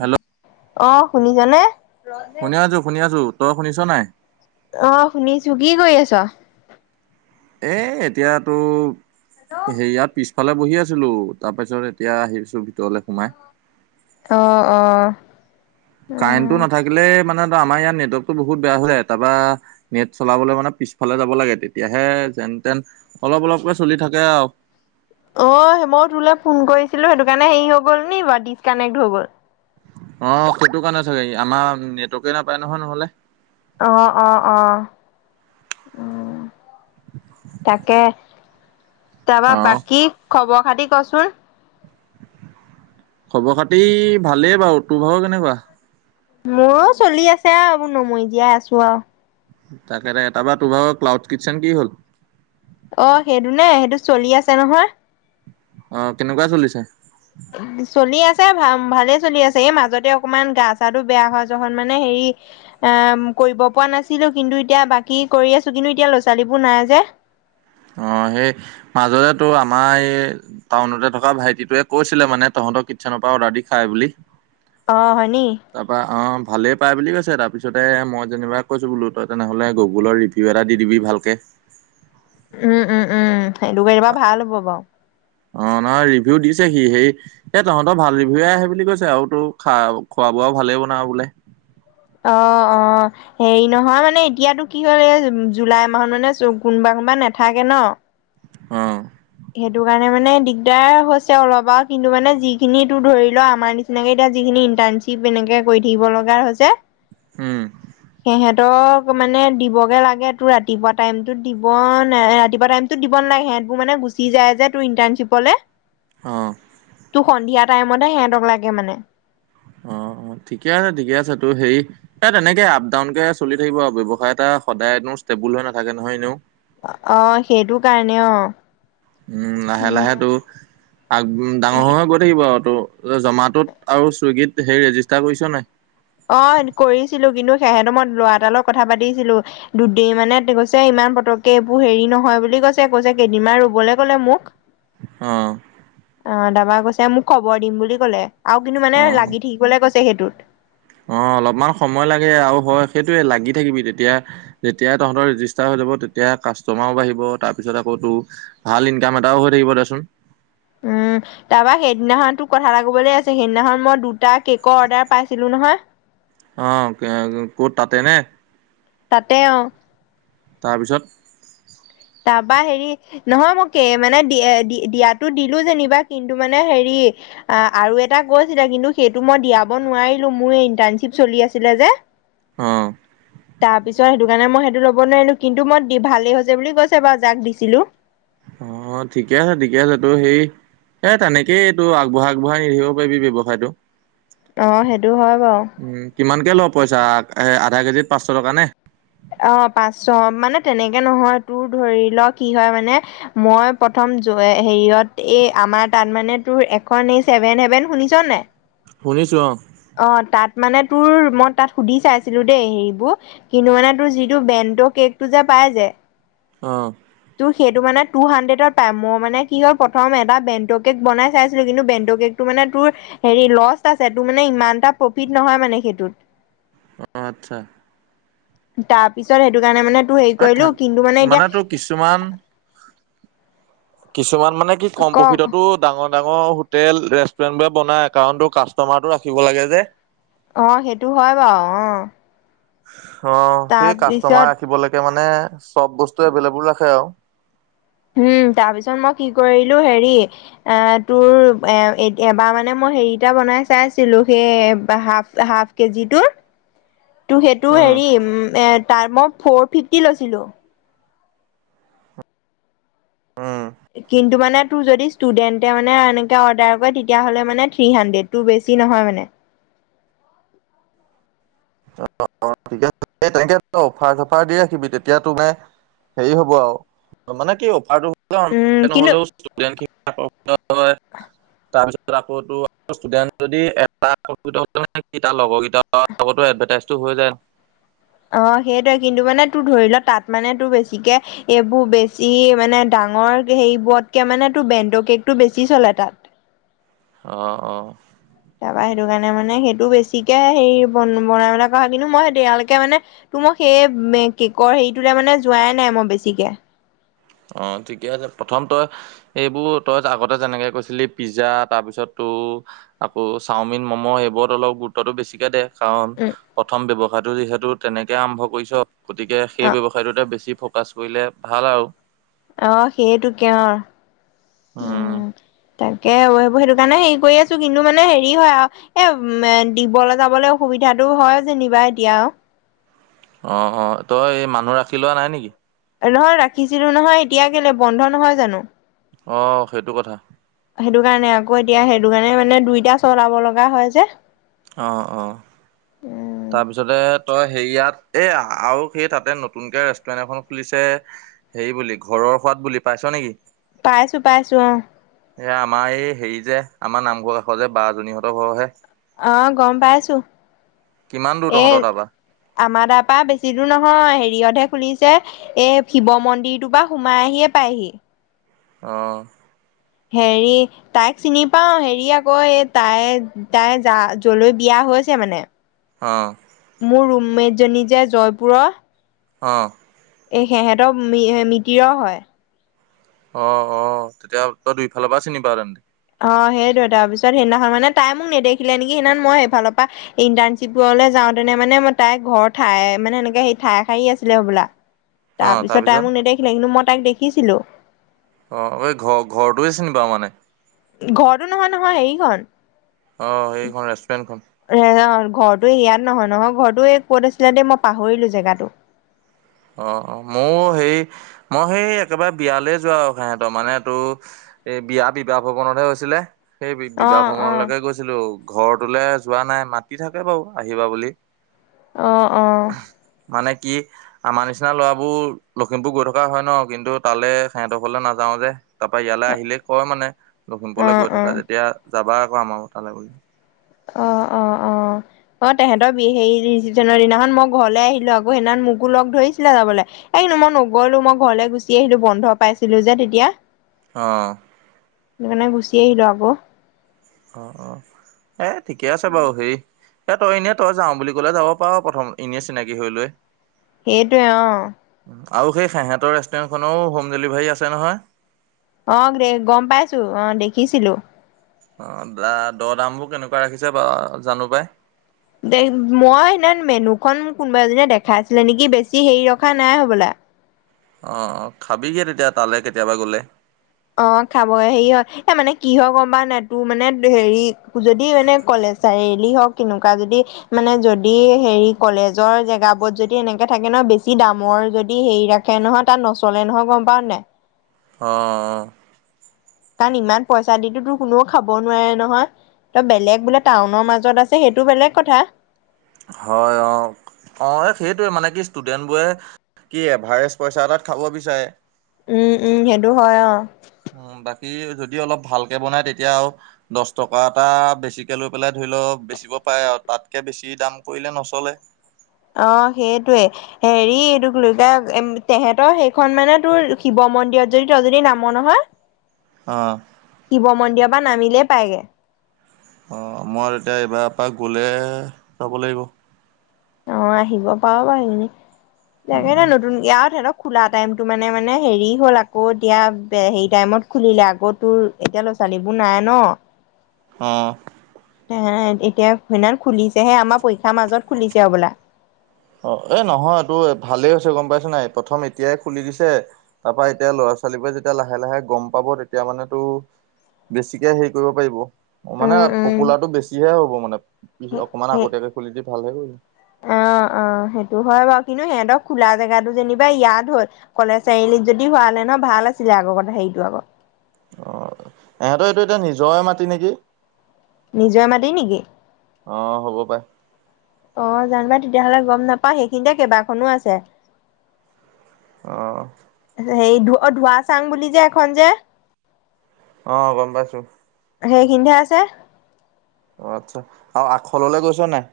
Hello. অঁ' শুনিছা নে? শুনি আছোঁ শুনি আছোঁ। তই শুনিছ নাই? অঁ' শুনিছো। কি কৰি আছ? এ এতিয়াতো হেৰিয়াত পিছফালে বহি আছিলো তাৰপিছত এতিয়া আহিছো ভিতৰলে সোমাই। অঁ অঁ। কাৰেণ্টটো নাথাকিলে মানে আমাৰ ইয়াত নেটৱৰ্কতো বহুত বেয়া হয় তাৰপৰা নেট চলাবলে মানে পিছফালে যাব লাগে তেতিয়াহে যেন তেন অলপ অলপকে চলি থাকে আৰু। অ' মই তোলে ফোন কৰিছিলো সেইটো কাৰণে হেৰি হৈ গ'ল নি বাও? ডিচকানেক্ট হৈ গ'ল। অঁ সেইটো কাৰণে চাগে আমাৰ নেটৱৰ্কে নাপায় নহয় নহ'লে। অঁ অঁ অঁ। তাকে, তাৰপৰা অ বাকী খবৰ খাতি ক'চোন? খবৰ খাতি ভালেই বাৰু। তোৰ ভাগৰ কেনেকুৱা? মোৰো চলি আছে আৰু নমৰি জীয়াই আছো আৰু। তাকে দে তোৰ ভাৰ ক্লাউড কিটচেন কি হ'ল? অ' সেইটো নে সেইটো চলি আছে নহয়। অঁ, কেনেকুৱা চলিছে? চলি আছে ভা ভালেই চলি আছে, এই মাজতে অকমান গা চাটো বেয়া হোৱা যোৱা দিনাখন মানে হেৰি এ কৰিব পৰা নাছিলো কিন্তু এতিয়া বাকী কৰি আছো কিন্তু এতিয়া ল'ৰাোৱালীবোৰ নাই যে। অঁ, সেই মাজতে তোৰ আমাৰ এই টাউনতে থকা ভাইটিটোৱে কৈছিলে মানে তহঁতৰ কিটচেনৰ পৰা অৰ্ডাৰ দি খায় বুলি। অ', হয় নি? তাৰপৰা অঁ ভালেই পাই বুলি কৈছে তাৰপিছতে মই যেনিবা কৈছো বোলো তই তেনেহ'লে গুগুলত ৰিভিউ এটা দি দিবি ভালকে। উম উম উম সেইটো কৰি দিবা ভাল হ'ব বাৰু। অঁ নহয় ৰিভিউ দিছে সি হেৰি এ তহঁতৰ ভাল ৰিভিউয়ে আহে বুলি কৈছে, আৰু তোৰ খোৱা বোৱাও ভালেই বনাওঁ বোলে। অ' অ'। হেৰি নহয় মানে এতিয়াতো কি হ'ল এই জুলাই মাহত মানে কোনোবা কোনোবা নাথাকে ন। অঁ। সেইটো কাৰণে মানে দিগদাৰ হৈছে অলপ আৰু কিন্তু, মানে যিখিনি তোৰ ধৰি লোৱা আমাৰ নিচিনা কে এতিয়া যিখিনি ইণ্টাৰ্ণশ্বিপ এনেকে কৰি থাকিব লগা হৈছে উম, সিহঁ তক মানে দিবগে লাগে তোৰ ৰাতিপুৱা টাইমতত দিব ন ৰাতিপুৱা টাইম দিব নালাগে সিহঁতবোৰ মানে গুচি যায় যে তোৰ ইণ্টাৰ্ণশ্বিপলে। অঁহ। তো সন্ধিয়া টাইমতে সিহঁতক লাগে মানে। অ অ ঠিকে আছে ঠিকে আছে তোৰ হেৰি এ তেনেকে আপ ডাউন কে চলি থাকিব আৰু ব্যৱসায় এটা সদায়নো ষ্টেবুল হৈ নাথাকে নহয় এনেও। অ‌ অ সেইটো কাৰণে অ উম লাহে লাহে উম তো আ ডাঙৰ হৈ হৈ গৈ থাকিব আৱ তো জমাটোত আৰু চুইগীত সেই ৰেজিষ্টাৰ কৰিছ নাই। অ কৰিছিলো কিন্তু সেহেতো সময়ত লৰা এটা লগত কথা পাতিছিলো দু দে মানে কৈছে ইমান পতককে এইবোৰ হেৰি নহয় বুলি কৈছে কৈছে কেইদিনমান ৰবলে কলে মোক। [inaudible] অ অ তাপা কৈছে মোক খবৰ দিম বুলি কলে আৰু কিন্তু মানে অ', লাগি থাকিবলে কৈছে সেইটোত। অ অলপমান সময় লাগে আৰু হয় সেইটোয়ে লাগি থাকিবি তেতিয়া যেতিয়া তহঁতৰ ৰেজিষ্টাৰ হৈ যাব তেতিয়া কাষ্টটমাৰো বাঢ়িব তাৰ পিছত আকৌ তোৰ ভাল ইনকাম এটাও হৈ থাকিব দেচোন উম। তাৰপৰা সেইদিনাখনতো তোক কথা এটা কবলে আছে সেইদিনাখন মই দুটা কেকৰ অৰ্ডাৰ পাইছিলো নহয়। অ ক'ত তাতে নে তাতে অ তাৰপিছত তাৰপা হেৰি নহয় মোক এ মানে দি দিয়াতো দিলো যেনিবা কিন্তু মানে হেৰি অ আৰু এটা কৈছিলে কিন্তু সেইটো মই দিয়াব নোৱাৰিলো মোৰ ইণ্টাৰ্ণশ্বিপ চলি আছিলে যে অ তাৰ পিছত সেইটো কাৰণে মই সেইটো ল'ব নোৱাৰিলো কিন্তু মই ভালেই হৈছে বুলি কৈছে বাও যাক দিছিলো অ ঠিকে আছে ঠিকে আছে তোৰ সেই এ তেনেকেই এইটো আগবঢ়াই আগবঢ়াই নি থাকিব পাৰিবি ব্যৱসায়টো অ সেইটো হয় বাও কিমানকে ল পইচা আধা কেজিত পাঁচশ টকা নে অ পাঁচশ মানে তেনেকে নহয় তোৰ ধৰি লওক কি হয় মানে মই প্ৰথম হেৰিয়ত এই আমাৰ তাত মানে তোৰ এখন ছেভেন হেভেন শুনিছ নাই শুনিছো অ অ তাত মানে তোৰ মই তাত সুধি চাইছিলো দেই হেৰিবোৰ কিন্তু মানে তোৰ যিটো ব্ৰেণ্ড কেকটো যে পাই যে অ ত' সেইটো মানে টু হাড্ৰেডত পাই মই মানে কি হল প্ৰথম এটা বেণ্ট কেক বনাই চাইছিলো কিন্তু বেণ্ট কেক তোৰ মানে তোৰ হেৰি লছ আছে তোৰ মানে ইমান এটা প্ৰফিট নহয় মানে সেইটোত অ আচ্ছা তাৰপিছত সেইটো কাৰণে মানে তোৰ হেৰি এ কৰিলো থাক কিন্তু মানে এতিয়া কিছুমান কিছুমান মানে কি কম কওক প্ৰফিটতো ডাঙৰ ডাঙৰ হোটেল ৰেষ্টুৰেন্ট বোৰে বনাই কাৰণ তোৰ কাষ্টটমাৰটো ৰাখিব লাগে যে অ সেইটো হয় বাও অ অ সেই তাৰপিছত কাষ্টটমাৰ ৰাখিবলৈকে মানে চব বস্তু এভেইলেবল ৰাখে আৰু উম তাৰ পিছত মই কি কৰিলো হেৰি আ, তোৰ এ, এবাৰ মানে মই হেৰিটা বনাই চাইছিলো, সেই হাফ হাফ কেজিটোৰ টো সেইটো উম হেৰি এ, তাৰ মই ফৰ ফিফটি লৈছিলো। উম। কিন্তু মানে তোৰ যদি ষ্টুডেণ্টে মানে এনেকে অৰ্ডাৰ কৰে তেতিয়হ'লে মানে থ্ৰী হানড্ৰেড, তোৰ বেছি নহয় মানে। অ' ঠিক [unintelligible] এনেকে অফাৰ চফাৰ দি ৰাখিবি তেতিয়া তুমে হেৰি হ'ব আৰু মানে কি অফাৰটো উম [unintelligible] কিন্তু নহ'লেও [unintelligible] [inaudible] তাৰপিছত আকৌ তোৰ ষ্টুডেণ্ট যদি এটা [unintelligible] লগৰ কেইটাৰ লগত তোৰ এডভাৰটাইজটো হৈ যায় অ' সেইটোয়ে কিন্তু মানে তোৰ ধৰি ল' তাত মানে তোৰ বেছিকে এইবোৰ বেছি মানে ডাঙৰ সেইবোৰতকে মানে তোৰ বেণ্ডৰ কেকটো বেছি চলে তাত। অ', অ'। তাৰপৰা সেইটো কাৰণে মানে, সেইটো বেছিকে সেৰি বন বনাই মেলা কৰা হয় কিন্তু মই দিয়ালৈকে মানে তো মই সেই কেকৰ হেৰিটোতে মানে যোৱাই নাই মই বেছিকে। অ' ঠিকে আছে। প্ৰথম তই এইবোৰ তই আগতে যেনেকৈ কৈছিলি পিজ্জা তাৰপিছত তোৰ আকৌ চাওমিন ম'ম' এইবোৰত অলপ গুৰুত্বতটো বেছিকে দে। কাৰণ উম প্ৰথম ব্যাৱসায়টো যিহেতু তেনেকে আৰম্ভ কৰিছ গতিকে অ সেই ব্যৱসায়টোতে বেছি ফ পাছ কৰিলে ভাল আৰু। অ' সেইটোকে অ'। উম। তাকে সেইটো কাৰণে হেৰি কৰি আছোঁ কিন্তু মানে হেৰি হয় আ এ, দিবলৈ যাবলৈ অসুবিধাটো হয় যেনিবা এতিয়া। অ', অ' তই এই মানুহ ৰাখি লোৱা নাই নেকি? নহয় ৰাখিছিলোঁ নহয়, এতিয়া কেলে বন্ধ নহয় জানো। অ' সেইটো কথা। সেইটো কাৰণে আকৌ, এতিয়া সেইটো কাৰণে মানে দুইটা চলাব লগা হয় যে। অ', অ'। উম তাৰপিছতে তই হেৰিয়াত এ, আৰু সেই তাতে নতুনকে ৰেষ্টুৰেন্ট এখন খুলিছে হে বুলি, ঘৰৰ সোৱাদ বুলি, পাইছ নেকি? পাইছোঁ পাইছোঁ অ'। এয়া আমাৰ এই হেৰি যে, আমাৰ নামঘৰ এষৰ যে বাজনীহঁতৰ ঘৰৰহে। অ' গম পাইছোঁ। কিমান দূৰ তহঁতৰ তাৰপৰা? আমাৰ তাৰপা বেছি দূৰ নহয়, হেৰিয়তহে খুলিছে। এ, শিৱ মন্দিৰটোৰ পৰা সোমাই আহিয়ে পায়হি। অ'। হেৰি তাইক চিনি পাওঁ, হেৰি আকৌ এই তাই তাই যা যলৈ বিয়া হৈছে মানে অ'। মোৰ ৰুমমেটজনী যে জয়পুৰৰ। অ'। এই সেহঁতৰ মি-মিতিৰৰ হয়। অ অ তেতিয়া তই দুইফালৰ পৰা চিনি পাৱ তেন্তে। অ সেইটোয় তাৰ পিছত সেইদিনাখন মানে তাই মোক নেদেখিলে নেকি সেইদিনা মই সেইফালৰ পা। ইণ্টাৰ্ণশ্বিপলৈ যাওঁতেনে মানে ম তাই ঘৰ ঠায়ে মানে সেনেকে সেই ঠাই হাৰি আছিলে হ'বলা। তাৰ অ', পিছত তাই তাৰপিছত মোক নেদেখিলে কিন্তু মই তাইক দেখিছিলো। অ এই ঘৰ ঘৰটোৱে চিনি পাৱ মানে। ঘৰতো নহয় নহয় এইখন। অ সেইখন ৰেষ্টুৰেণ্টখন। ঘৰটো ইয়াত নহয় নহয় ঘৰটো ক'ত আছিলে দেই মই পাহৰিলো জেগাতটো। অ মও সেই মই সেই একেবাৰে বিয়ালৈ যোৱা আৰু সহতৰ মানে টো। এই বিয়া বিবাহ ভ্ৰৱনতহে হৈছিলে সেই বি বিবাহ অ' অ' ভ্ৰমনলৈকে গৈছিল। ছিলো ঘৰটোলৈ যোৱা নাই মাতি থাকে বাৰু আহিবা বুলি। অ অ। মানে কি। আমাৰ নিচিনা ল'ৰাবোৰ লখিমপুৰ গৈ থকা হয় ন কিন্তু তালে সিহঁতৰ ঘৰলে নাযাওঁ যে। তাৰ পৰা ইয়ালৈ আহিলেই কয় মানে লখিমপুৰলৈ অ' গৈ অ'। থাকা যেতিয়া যাবা আকৌ আমাৰ ক তালৈ বুলি। অ অ অ অ তেহেতৰ বি হেৰি ৰিচিপশ্যনৰ দিনাখন মই ঘৰলৈ আহিলো আকৌ সেইনাখন মোকো লগ ধৰিছিলে যাবলে এই নো মই নগলো মই ঘৰলৈ গুচি আহিলো বন্ধ পাইছিলো যে তেতিয়া। অ। মানে গুছি আহিলো আকৌ। অ অ এ ঠিকে আছে বাৰু হেই। এ তই এনে তই যাও বুলি কলে যাব পাৰ প্ৰথম এনে চিনাকি হৈ লৈ। সেইটোৱে অ। আৰু সেই সেহঁতৰ ৰেষ্টুৰেণ্টখনৰো হোম ডেলিভাৰী আছে নহয়। অ দে গম পাইছো অ দেখিছিলো। অ দা দড় দামবোৰ কেনেকুৱা ৰাখিছে ব জানো পাই। দে মই সেইদিনা মেনু খন কোনোবা এজনীয়ে দেখাই আছিলে নেকি বেছি হেৰি ৰখা নাই হ'বলা। অ অ খাবিগে তেতিয়া তালৈ কেতিয়াবা গ'লে। অ খাব হেৰি হয় এ মানে কিহৰ গম পা নাই তোৰ মানে হেৰি যদি মানে কলেজ। চাৰিআলি হওক কেনেকুৱা যদি। মানে যদি হেৰি কলেজৰ জেগাবত যদি এনেকে থাকে ন বেছি দামৰ যদি হেৰি ৰা। খে নহয় তাত নচলে নহয় গম পাওঁ নাই। অঁ অ। কাৰণ ইমান পইচা দিতো তোৰ কোনেও খাব নোৱাৰে নহয়। ত বেলেগ বোলে টাউনৰ মাজত আছে সেইটো বেলেগ কথা। হয় অ অ এই সেইটোৱে মানে কি ষ্টুডেন্ট বোৰে। কি এভাৰেষ্ট পইচা এটাত খাব বিচাৰে। উম উম সেইটো হয় অ। উ বাকী যদি অলপ ভালকে বনাই তেতিয়া আৰু দহ টকা এটা বেছিকে লৈ পেলাই ধৰি লও বেচিব পাৰে আৰু তাতকে বেছি। কি দাম কৰিলে নচলে। অ সেইটোৱে। হেৰি এইটো ল তেহেতৰ সেইখন মানে তোৰ শিৱ মন্দিৰত যদি ত যদি নাম নহয়। [inaudible] অ। শিৱ মন্দিৰ পৰা নামিলেই পায়গে, অ মই এতিয়া এইবাৰ পৰা গলে যাব লাগিব। অ আহিব পাৰ বাৰু হেণেকে, লাগে উম ন নতুনকে আউ তেহেটক, খোলা টাইমতটো মানে মানে হেৰি হ'ল আকৌ এতিয়া হেৰি টাইমত খুলিলে আকৌ তোৰ, এতিয়া ল'ৰা ছোৱালীবোৰ নাই ন, অঁ এতিয়া সেইনা খুলিছেহে আমাৰ পৰীক্ষাৰ মাজত খুলিছে হবলা, অ এ নহয় তো ভালেই হৈছে গম পাইছ নাই প্ৰথম এতিয়াই খুলি দিছে, তাৰ পৰা এতিয়া ল'ৰা ছোৱালীবোৰে যেতিয়া লাহে লাহে গম পাব তেতিয়া মানে তো, বেছিকে হেৰি কৰিব পাৰিব। অ মানে উম উম পপুলাৰটো বেছিহে হ'ব মানে অকমান সেই আগতীয়াকে খুলি দি ভালহে কৰিলে। অ অ সেইটো হয় বাৰু কিন্তু সিহঁতক খোলা জেগাতটো যেনিবা ইয়াত হ'ল। কলেজ চাৰিআলিত যদি হোৱা হলে ন ভাল আছিলে আগৰত হেৰিটো আগত, অ, এহঁতৰ এইটো এতিয়া নিজৰে মাতি নেকি নিজৰ মাটি নেকি? অ হ'ব পাই, অ জানো পাই তেতিয়াহ'লে গম নাপাও সেইখিনিতে কেইবাখনো আছে। অঁ হে ধ ধোৱা চাং বুলি যে এখন যে, অ গম পাইছো। সেই খিনিত হে আছে। অ আচ্ছা আৰু আখললে গৈছ নাই?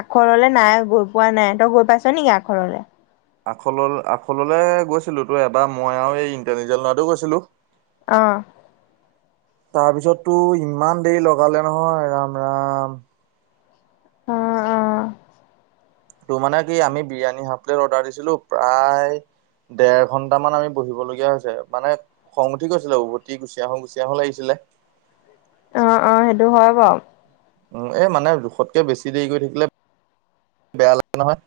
আখৰলে নাই গৈ পোৱা নাই তই গৈ পাইছ নেকি আখৰলে, আখল আখললৈ গৈছিলো তো এবাৰ মই আৰু এই ইণ্টাৰজেল লৰাতো গৈছিলো। অ তাৰপিছততো ইমান দেৰি লগালে নহয় ৰাম ৰাম। অ অ তোৰ মানে কি আমি বিৰিয়ানী হাফ প্লেট অৰ্ডাৰ দিছিলো প্ৰায়, দেৰ ঘন্টামান আমি বহিবলগীয়া হৈছে মানে, খং উঠি গৈছিলে উভতি গুচি আহো গুচি আহো লাগিছিলে। অ অ সেইটো হয় বাউ, উ এই মানে জোখতকৈ বেছি দেৰি কৰি থাকিলে বেয়া লাগে নহয়,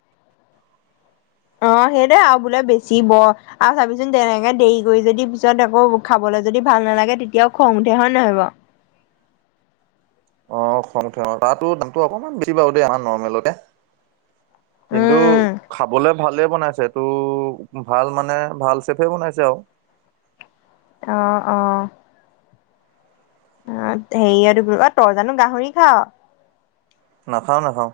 অ সেইটোৱে আৰু বোলে বেছি ব, আৰু চাবিচোন তেনেকে দেৰি কৰি যদি পিছত আকৌ খাবলৈ যদি ভাল নালাগে তেতিয়াও খং উঠে হয় ন নহয় বাও, অ খং উঠে তাতো দামতটো অকনমান বেছি বাৰু দেই আমাৰ নৰ্মেলতে, কিন্তু উম উম খাবলে, ভালেই বনাইছে টো ভাল মানে ভাল চেফে বনাইছে আউ, অ অ অ হেৰি আৰু অ তই জানো গাহৰি খাও, নাখাওঁ নাখাওঁ।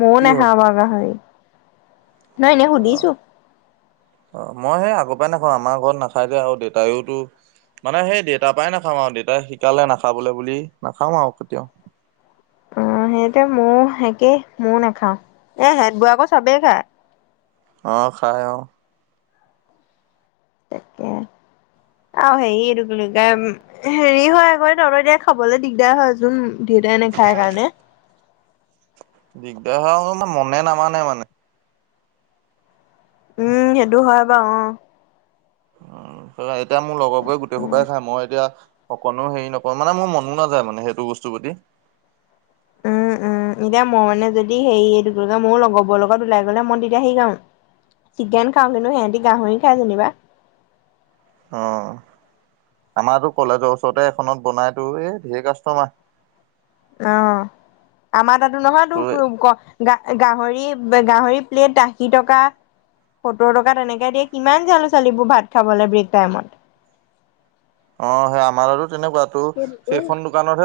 ময়ও কি হ'ল নাখাওঁ বা গাহৰি নহয় এনেই অ সুধিছো। অ মই সেই আগৰ পৰাই নাখাওঁ আমাৰ ঘৰত নাখাই যে আৰু দেউতায়ওতো, মানে সেই দেউতাৰ পৰাই নাখাম আৰু দেউতাই শিকালে নাখাবলৈ বুলি নাখওঁ আৰু কেতিয়াও, অ সেইটো মও একেই ময়ো নাখাও এ হেত বোৱে আক চবেই খায়। অ খাই অ, তাকে আও হেৰি এইটো কি বুলি কয়, হেৰি হয় আকৌ তলত দিয়াই খাবলৈ দিগদাৰ হয় যোন দেউতাই নেখায় কাৰণে। দিগদাৰ হ আমাৰ মনে নামানে মানে। উম সেইটো হয় বাৰু অহ। তই এতিয়া মোৰ লগৰ বোৰে গোটেই খোপই খাই মই এতিয়া অকণো হেৰি নকয় মানে মোৰ মনো নাযায় মানে সেইটো বস্তু প্ৰতি। উম উম। উম এতিয়া মই মানে যদি হেৰি এই মোৰ লগৰবোৰ লগত ওলাই গ'লে মই তেতিয়া সেই খাওঁ। চিকেন খাওঁ কিন্তু সিহঁতি গাহৰি খায় যেনেবা। অহ আমাৰতো কলেজৰ ওচৰতে এখনত বনাইতো এ ঢেৰ কাষ্টমাৰ। অহ আমাৰ তাতো নহয় তো ক। গ গাহৰি গাহৰি প্লেট আশী টকা। সত্তৰটকা তেনেকে দি কিমান জানে ছোৱালীবোৰ ভাত খাবলৈ ব্ৰেক টাইমত। অহ সেই আমাৰ তাতো তেনেকুৱা তো সেইখন দোকানতহে।